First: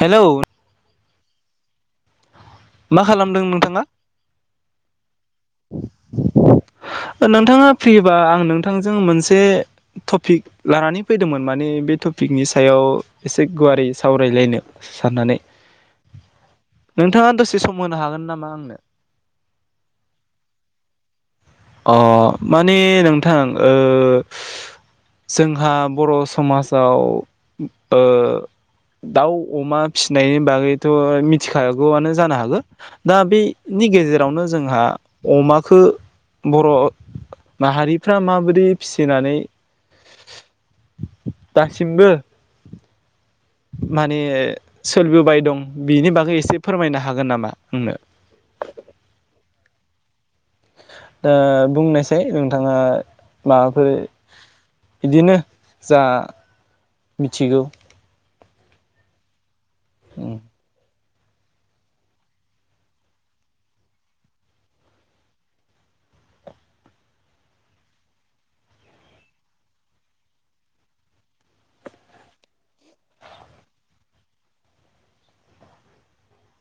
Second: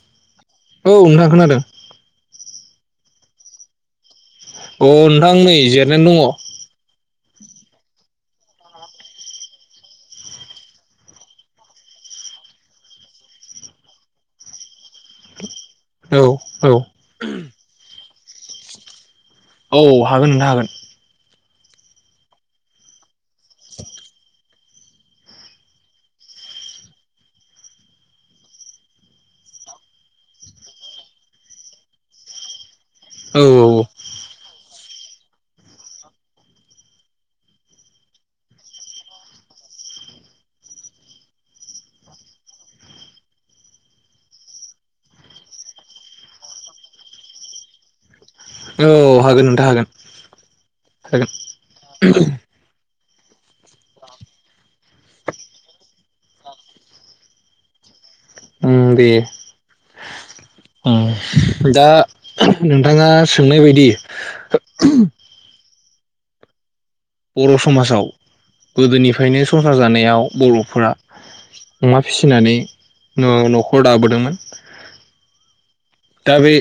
Hello औ नोथां खोनादों मा खालामदों नोंथाङा? अ नोंथां नै जिरनानै दङ बा आं नोंथांजों मोनसे टफिक लानानै फैदोंमोन माने बे टपिकनि सायाव एसे गुवारै सावरायलायनो साननानै औ औ होमो हागोन नामा आंनो औ हागोन नोंथा हागोन। अ माने नोंथां ओ जोंहा बर' समाजाव ओ दाउ अमा फिसिनायनि बागैथ' मिथिखागौआनो जानो हागो। दा बे औ नि गेजेर दाउनो जोंहा अमाखो बर' माहारिफ्रा माबादि फिसिनानै दासिमबो माने सोलिबोबाय दं बिनि बागै एसे फोरमायनो हागोन नामा आंनो? औ हागोन नोंथां हागोन हागोन दा बुंनायसाय नोंथाङा माबाफोर बिदिनो जा मिथिगौ उम दे उम उम दा नोंथाङा सोंनाय बायदि बर' समाजाव गोदोनिफ्रायनो संसार जानायाव बर'फोरा अमा फिसिनानै नो न'खर दाबोदोंमोन दा बे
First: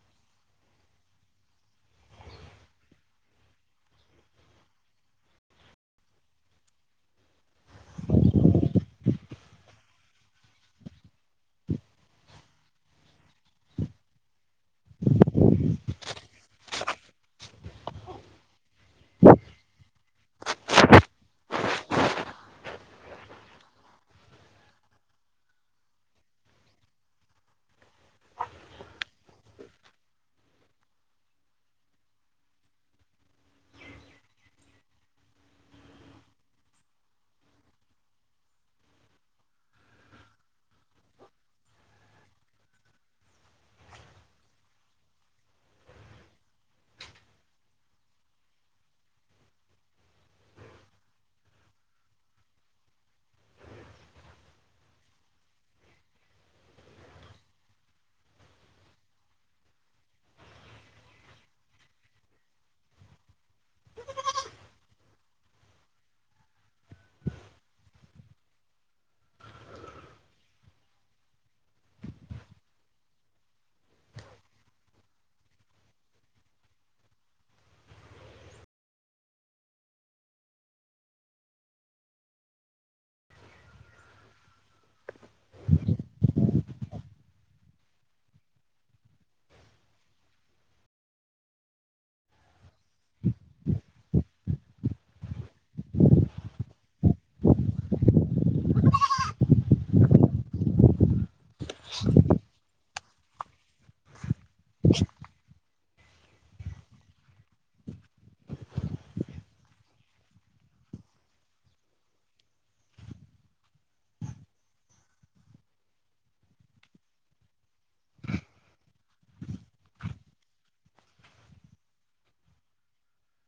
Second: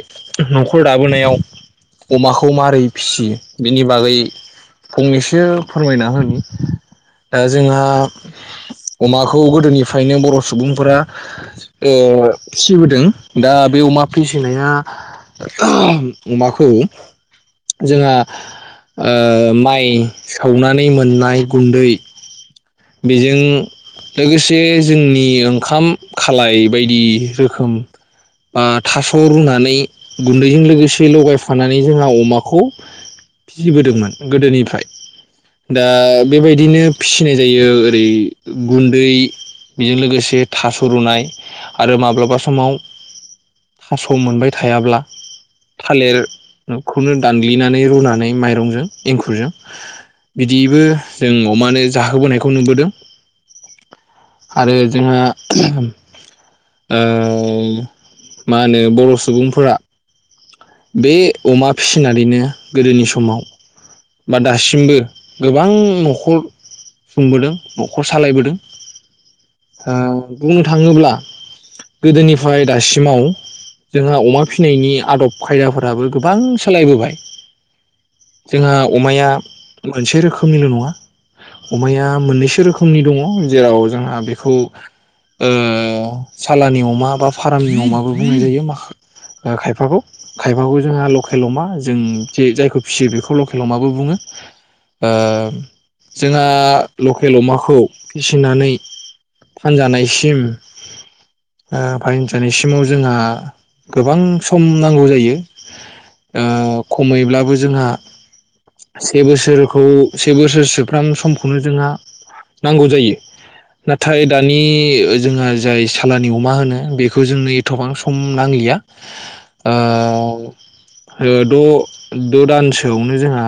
न'खर दाबोनायाव अमाखौ मारै फिसियो बेनि बागै फंनैसो फोरमायना होन जोंहा अमाखौ गोदोनिफ्रायनो बर' सुबुंफोरा ओ फिसिबोदों दा बे अमा फिसिनाया ना अमाखौ जोंहा ओ माइ सौवनानै मोननाय गुन्दै बेजों लोगोसे जोंनि ओंखाम खालाय बायदि रोखोम बा थास रुनानै गुन्दैजों लोगोसे लगायफानानै जोंहा अमाखौ फिसिबोदोंमोन गोदोनिफ्राय दा बेबायदिनो फिसिनाय जायो ओरै गुन्दै बेजों लोगोसे थास रुनाय आरो माब्लाबा समाव थास मोनबाय थायाब्ला थालिरखौनो दानग्लिनानै रुनानै माइरंजों एंखुरजों बिदिबो जों अमानो जाहोबोनायखौ नुबोदों आरो जोंहा ओ मा होनो बर सुबुंफोरा बे अमा फिसिनानैनो गोदोनि समाव बा दासिमबो गोबां न'खर सुंबोदों न'खर सालायबोदों ओ बुंनो थांङोब्ला गोदोनिफ्राय दासिमाव जोंहा अमा फिसिनायनि आदब खायदाफोराबो गोबां सोलायबोबाय जोंहा अमाया मोनसे रोखोमनिल नङा अमाया मोननैसो रोखोमनि दङ जेराव जोंहा बेखौ ओ सालानि अमा बा फार्मनि अमाबो बुंनाय जायो माखा ओ खायफाखौ खायफाखौ जोंहा लकेल अमा जों जे जायखौ फिसियो बेखौ लकेल अमाबो बुङो ओ जोंहा लकेल अमाखौ फिसिनानै फानजानायसिम ओ फानजानायसिमाव जोंहा गोबां सम नांगौ जायो। ओ खमैब्लाबो जोंहा से बोसोरखौ से बोसोरसोफ्राम समखौनो जोंहा नांगौ जायो नाथाय दानि जोंहा जाय सालानि अमा होनो बेखौ जोंनो एथबां सम नांलिया। औव द' द' दानसोयावनो जोंहा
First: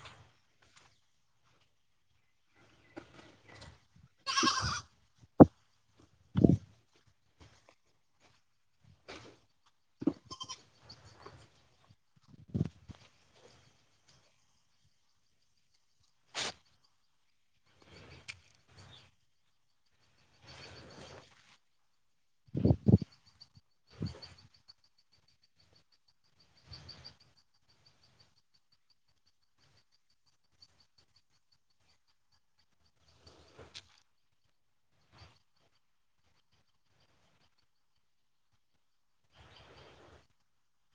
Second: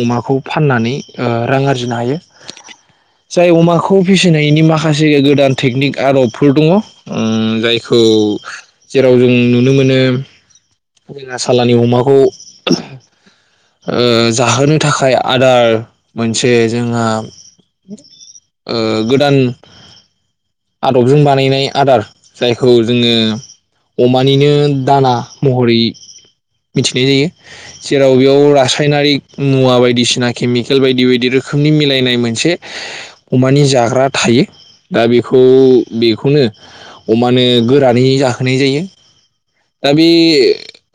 अमाखौ फाननानै ओ रां आरजिनो हायो जाय अमाखौ फिसिनायनि माखासे गोदान टेकनिक आदबफोर दङ उम जायखौ जेराव जों नुनो मोन बिदिनो बेला सालानि अमाखौ ओ जाहोनो थाखाय आदार मोनसे जोंहा ओ गोदान आदबजों बानायनाय आदार जायखौ जोङो अमानिनो दाना महरै मिथिनाय जायो जेराव बेयाव रासायनारिक मुवा बायदिसिना केमिकेल बायदि बायदि रोखोमनि मिलायनाय मोनसे अमानि जाग्रा थायो दा बेखौ बेखौनो अमानो गोरानै जाहोनाय जायो दा बे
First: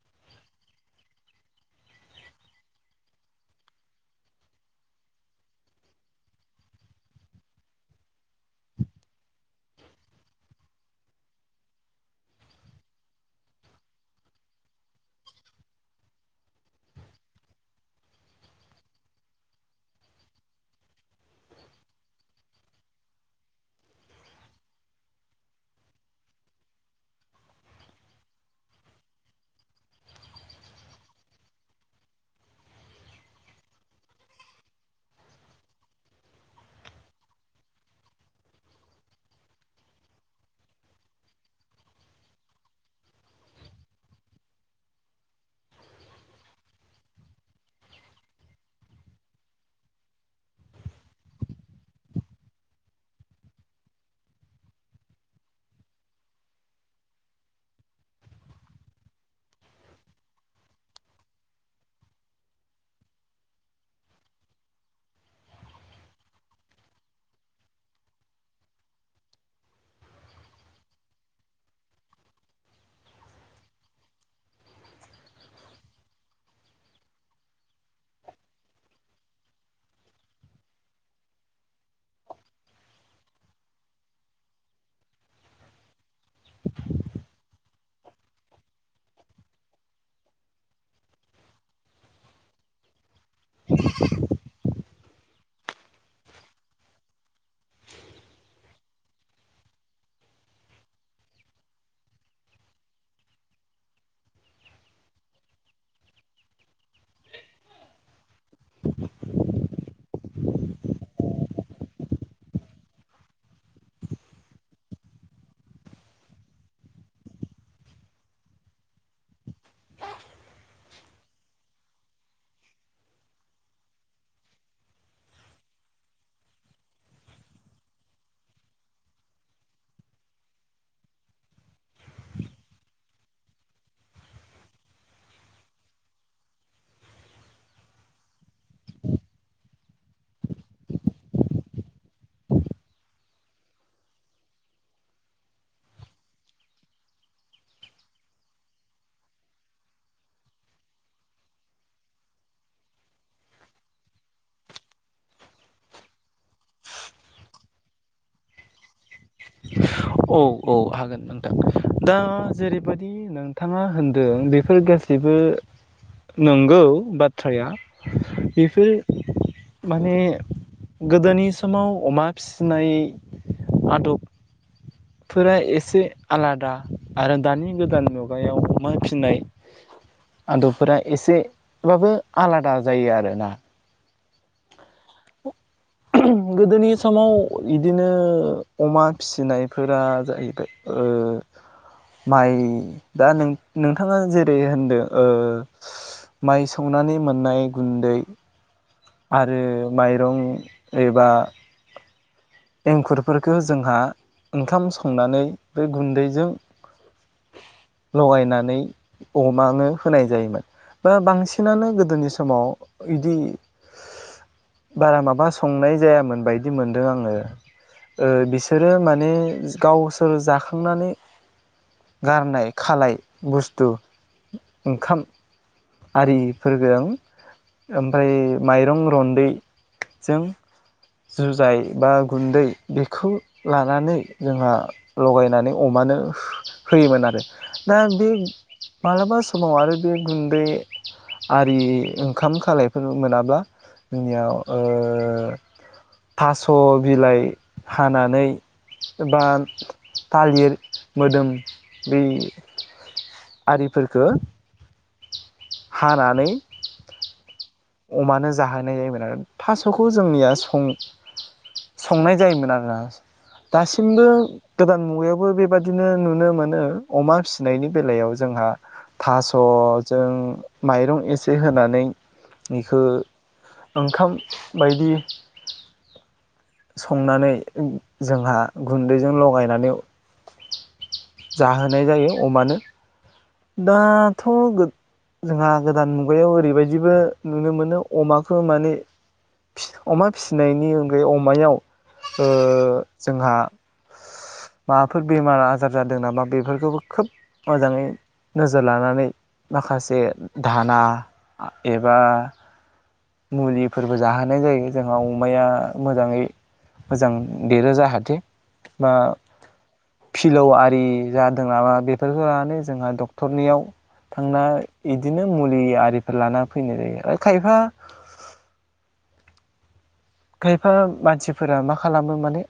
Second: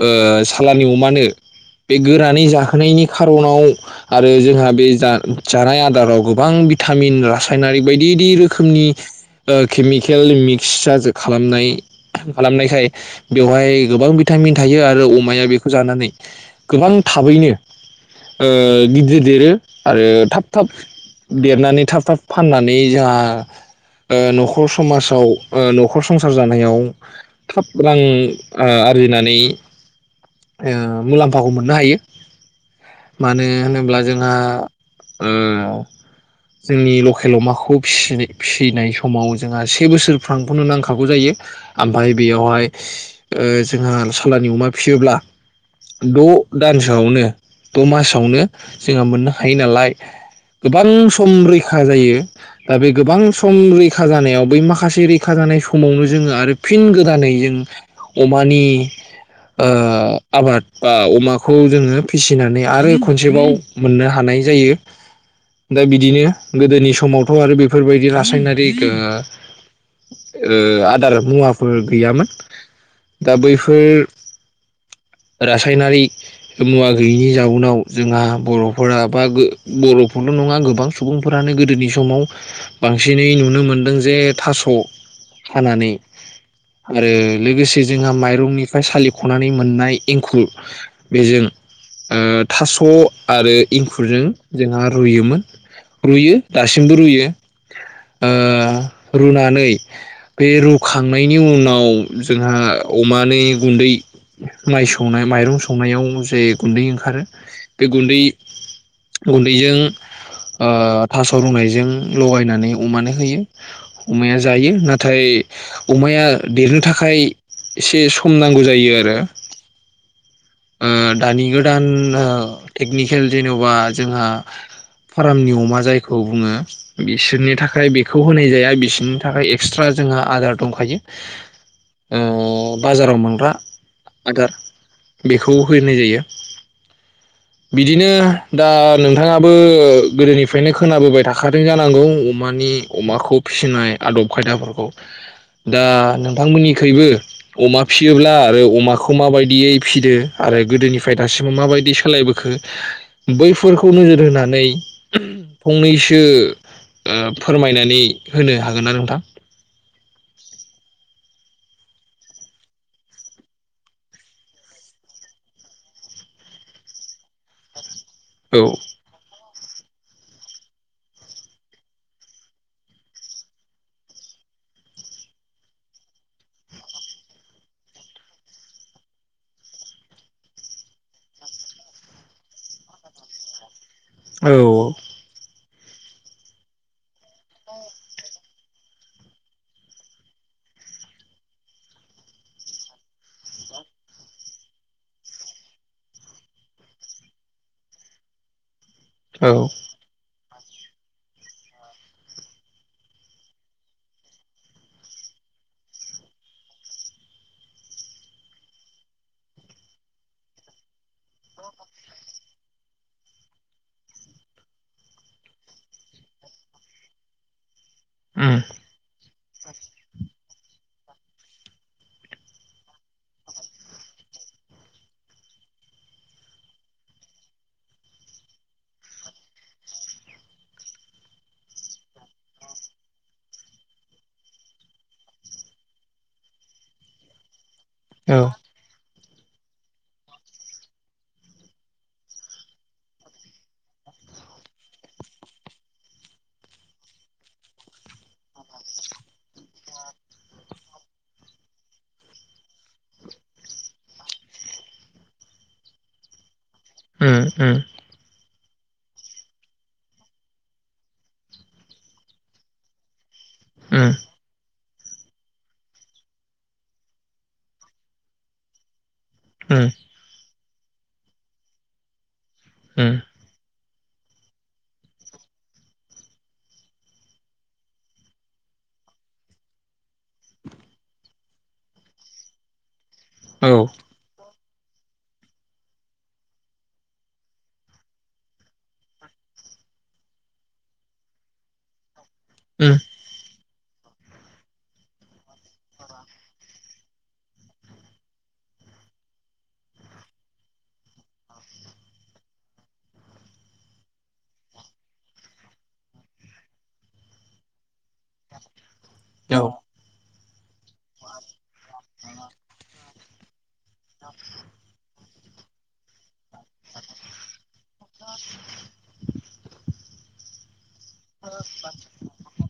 ओ सालानि अमानो बे गोरा नै जाहोनायनि खार'नाव आरो जोंहा बे जा-जानाय आदाराव गोबां बिटामिन रासायनारिक बायदि दि रोखोमनि ओ खेमिकेल मिक्स जाजो खालामनाय खालामनायखाय बेवहाय गोबां बिटामिन थायो आरो अमाया बेखो जानानै गोबां थाबैनो ओ गिदिर देरो आरो थाब थाब देरनानै थाब थाब फाननानै जोंहा ओ न'खर समाजाव ओ न'खर संसार जानायाव थाब रां ओ आरजिनानै ओ मुलाम्फाखौ मोननो हायो। मानो होनोब्ला जोंहा ओ जोंनि लखेल अमाखौ फिसि फिसिनाय समाव जोंहा से बोसोरफ्राखौनो नांखागौ जायो आमफाय बेयावहाय ओ जोंहा सालाननि अमा फियोब्ला द' दानसोयावनो द' मासावनो जोङो मोननो हायो नालाय गोबां सम रैखा जायो ओ बे गोबां सम रैखा जानायाव बै माखासे रैखा जानाय समावनो जोङो आरो फिन गोदानै जों अमानि ओ आबाद बा अमा खौ जोङो फिसिनानै आरो खनसेबाव मोननो हानाय जायो। रासायनारि मुवा गैयैनि जाउनाव जोंहा बर'फोरा बा गो बर'फोरल' नङा गोबां सुबुंफोरानो गोदोनि समाव बांसिनै नुनो मोनदों जे थास' हानानै आरो लोगोसे जोंहा माइरंनिफ्राय सालिख'नानै मोननाय एंखुर बेजों ओ थास' आरो एंखुरजों जोंहा रुयोमोन रुयो दासिमबो रुयो ओ रुनानै बे रुखांनायनि उनाव जोंहा अमानि गुन्दै माइ सौनाय माइरं सौनायाव जे गुन्दै ओंखारो बे गुन्दै गुन्दैजों ओ थास' रुनायजों लगायनानै अमानो होयो अमाया जायो नाथाय अमाया देरनो थाखाय एसे सम नांगो जायो आरो। ओ दानि गोदान टेकनिकेल जेन'बा जोंहा फार्मनि अमा जायखौ बुङो बिसोरनि थाखाय बेखौ होनाय जाया बिसोरनि थाखाय एक्सट्रा जोंहा आदार दंखायो ओ बाजाराव मोनग्रा आदार बेखौ हैनाय जायो बिदिनो दा नोंथाङाबो गोदोनिफ्रायनो खोनाबोबाय थाखादों जानांगौ अमानि अमाखौ फिसिनाय आदब खायदाफोरखौ दा नोंथांमोननिखैबो अमा फिसियोब्ला आरो अमाखौ माबायदियै फिदो आरो गोदोनिफ्राय दासिमाव माबायदि सोलायबोखो बैफोरखौ नोजोर होनानै फंनैसो ओ फोरमायनानै होनो हागोन ना नोंथां? औ औ हागोन नोंथां दा जेरै बायदि नोंथाङा होनदों बेफोर गासैबो नंगौ बाथ्राया औ बेफोर। माने गोदोनि समाव अमा फिसिनाय आदब फोर एसे आलादा आरो दानि गोदान मुगायाव अमा फिसिनाय आदबफोरा एसेबाबो आलादा जायो आरोना। औ गोदोनि समाव बिदिनो अमा फिसिनायफोरा जाहैबाय ओ माइ दा नों नोंथाङा जेरै होनदों माइ सौनानै मोननाय गुन्दै औ आरो माइरं एबा एंखुरफोरखौ जोंहा ओंखाम संनानै बे गुन्दैजों लगायनानै अमानो होनाय जायोमोन बा बांसिनानो गोदोनि समाव इदि बारा माबा संनाय जायामोन बायदि मोनदों आङो। ओ उम बिसोरो माने गावसोर जाखांनानै गारनाय खालाय बस्थु ओंखाम आरिफोरजों ओमफ्राय माइरं रन्दैजों जुजाइ बा गुन्दै बेखौ लानानै जोंहा लगायनानै अमानो होयोमोन आरो। दा बे औ मालाबा समाव आरो बे गुन्दै आरि ओंखाम खालायफोर मोनाब्ला जोंनियाव ओ थास' बिलाइ हानानै बा थालिर मोदोम बै आरिफोरफोरखो हानानै। उम उम अमानोज जाहोनाय जायोमोन आरो थास'खौ जोंनिया सं- संनाय जायोमोन आरोना। दासिमबो उम गोदान मुगायावबो बेबादिनो नुनो मोनो अमा फिसिनायनि बेलायाव जोंहा थास' उम जों माइरं एसे होनानै बेखौ उम ओंखाम बायदि संनानै जोंहा गुन्दैजों लगायनानै जाहोनाय जायो अमानो। औ दाथ। थ गो जोंहा गोदान मुगायाव ओरैबायदिबो नुनो मोनो अमाखौ माने फि अमा फिसिनायनि अनगायै अमायाव ओ उम जोंहा। माबाफोर बेमार आजार जादों नामा बेफोरखौबो खोब मोजाङै नोजोर लानानै माखासे धाना एबा मुलिफोरबो जाहोनाय जायो जोंहा अमाया मोजाङै मोजां देरो जाहाथे। बा औ फिलौ आय दि जादों नामा बेफोरखौ लानानै जोंहा डक्टरनियाव थांनाय इ बिदिनो मुलि आरि लाना फैनाय जायो आरो खायफा। खेब। फा मानसिफोरा मा खालामो माने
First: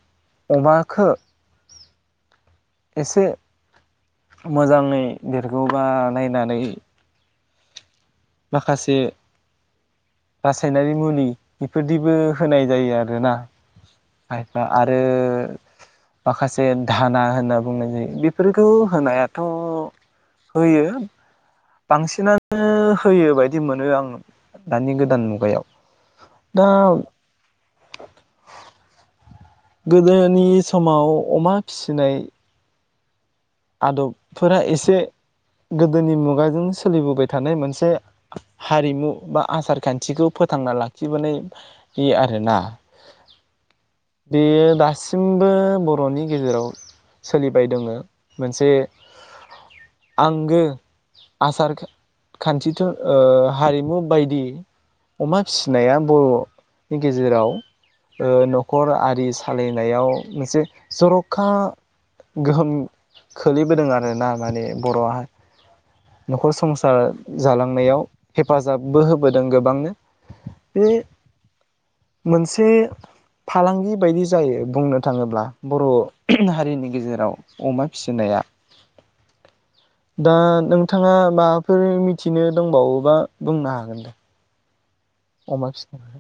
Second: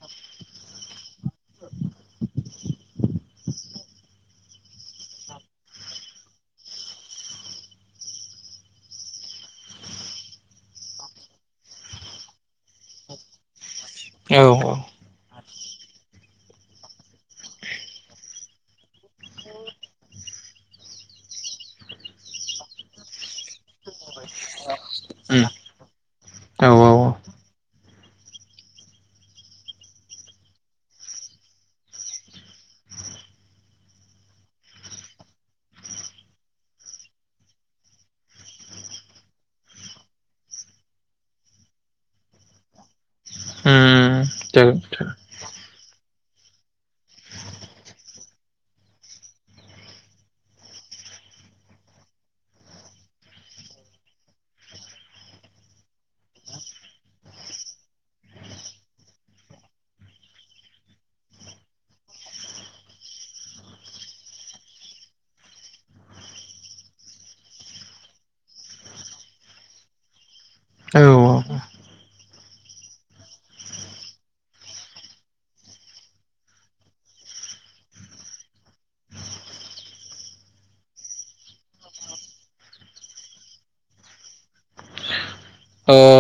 अमाखो एसे मोजाङै देरगौबा नायनानै माखासे रासायनारि मुलि बेफोरदिबो होनाय जायो आरोना औ आइफा आरो माखासे धाना होनना बुंनाय जायो बेफोरखौ होनायाथ' होयो बांसिनानो होयो बायदि मोनो आङो। दानि गोदान उम मुगायाव औ दाउ गोदोनि समाव अमा फिनाय आदबफोरा एसे गोदोनि मुगाजों सोलिबोबाय थानाय मोनसे हारिमु बा आसार खान्थिखौ फोथांना लाखिबोनाय बे आरोना उम बेयो जागोन जागोन दासिमबो बर'नि गेजेराव सोलिबाय दोङो। मोनसे आंगो आसार खान्थिथ' ओ हारिमु बायदि अमा फिसिनाया बर'नि गेजेराव न'खर आरि सालायनायाव मोनसे जर'खा गोहोम खोलैबोदों आरोना माने बर'हा न'खर संसार जालांनायाव हेफाजाबबो होबोदों गोबांनो बे औ मोनसे फालांगि बायदि जायो बुंनो थाङोब्ला बर' हारिनि गेजेराव अमा फिसिनाया दा नों नोंथाङा माबाफोर मिथिनो दंबावोबा बुंनो हागोन दे। अमा अ फिसिनाय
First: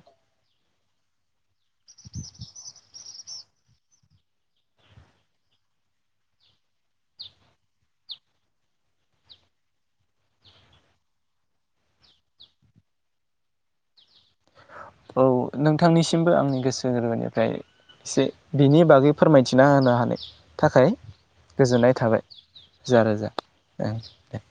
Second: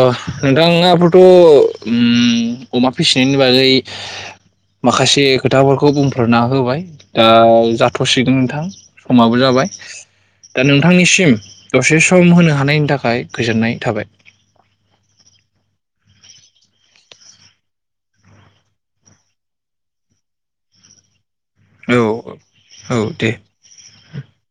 नों राङाबोथ' उम अमा फिस बिनि बागै माखासे खोथाफोरखौ बुंफोरना होबाय दा जाथ'सिगोन नोंथां समाबो जाबाय दा नोंथांनिसिम दसे सम होनो हानायनि थाखाय गोजोननाय थाबाय। औ नोंथांनिसिमबो आंनि गोसो गोरबोनिफ्राय एसे बिनि बागै फोरमायथिना होनो हानाय थाखाय गोजोननाय औ थाबाय औ रोजा रोजा दे ओं दे।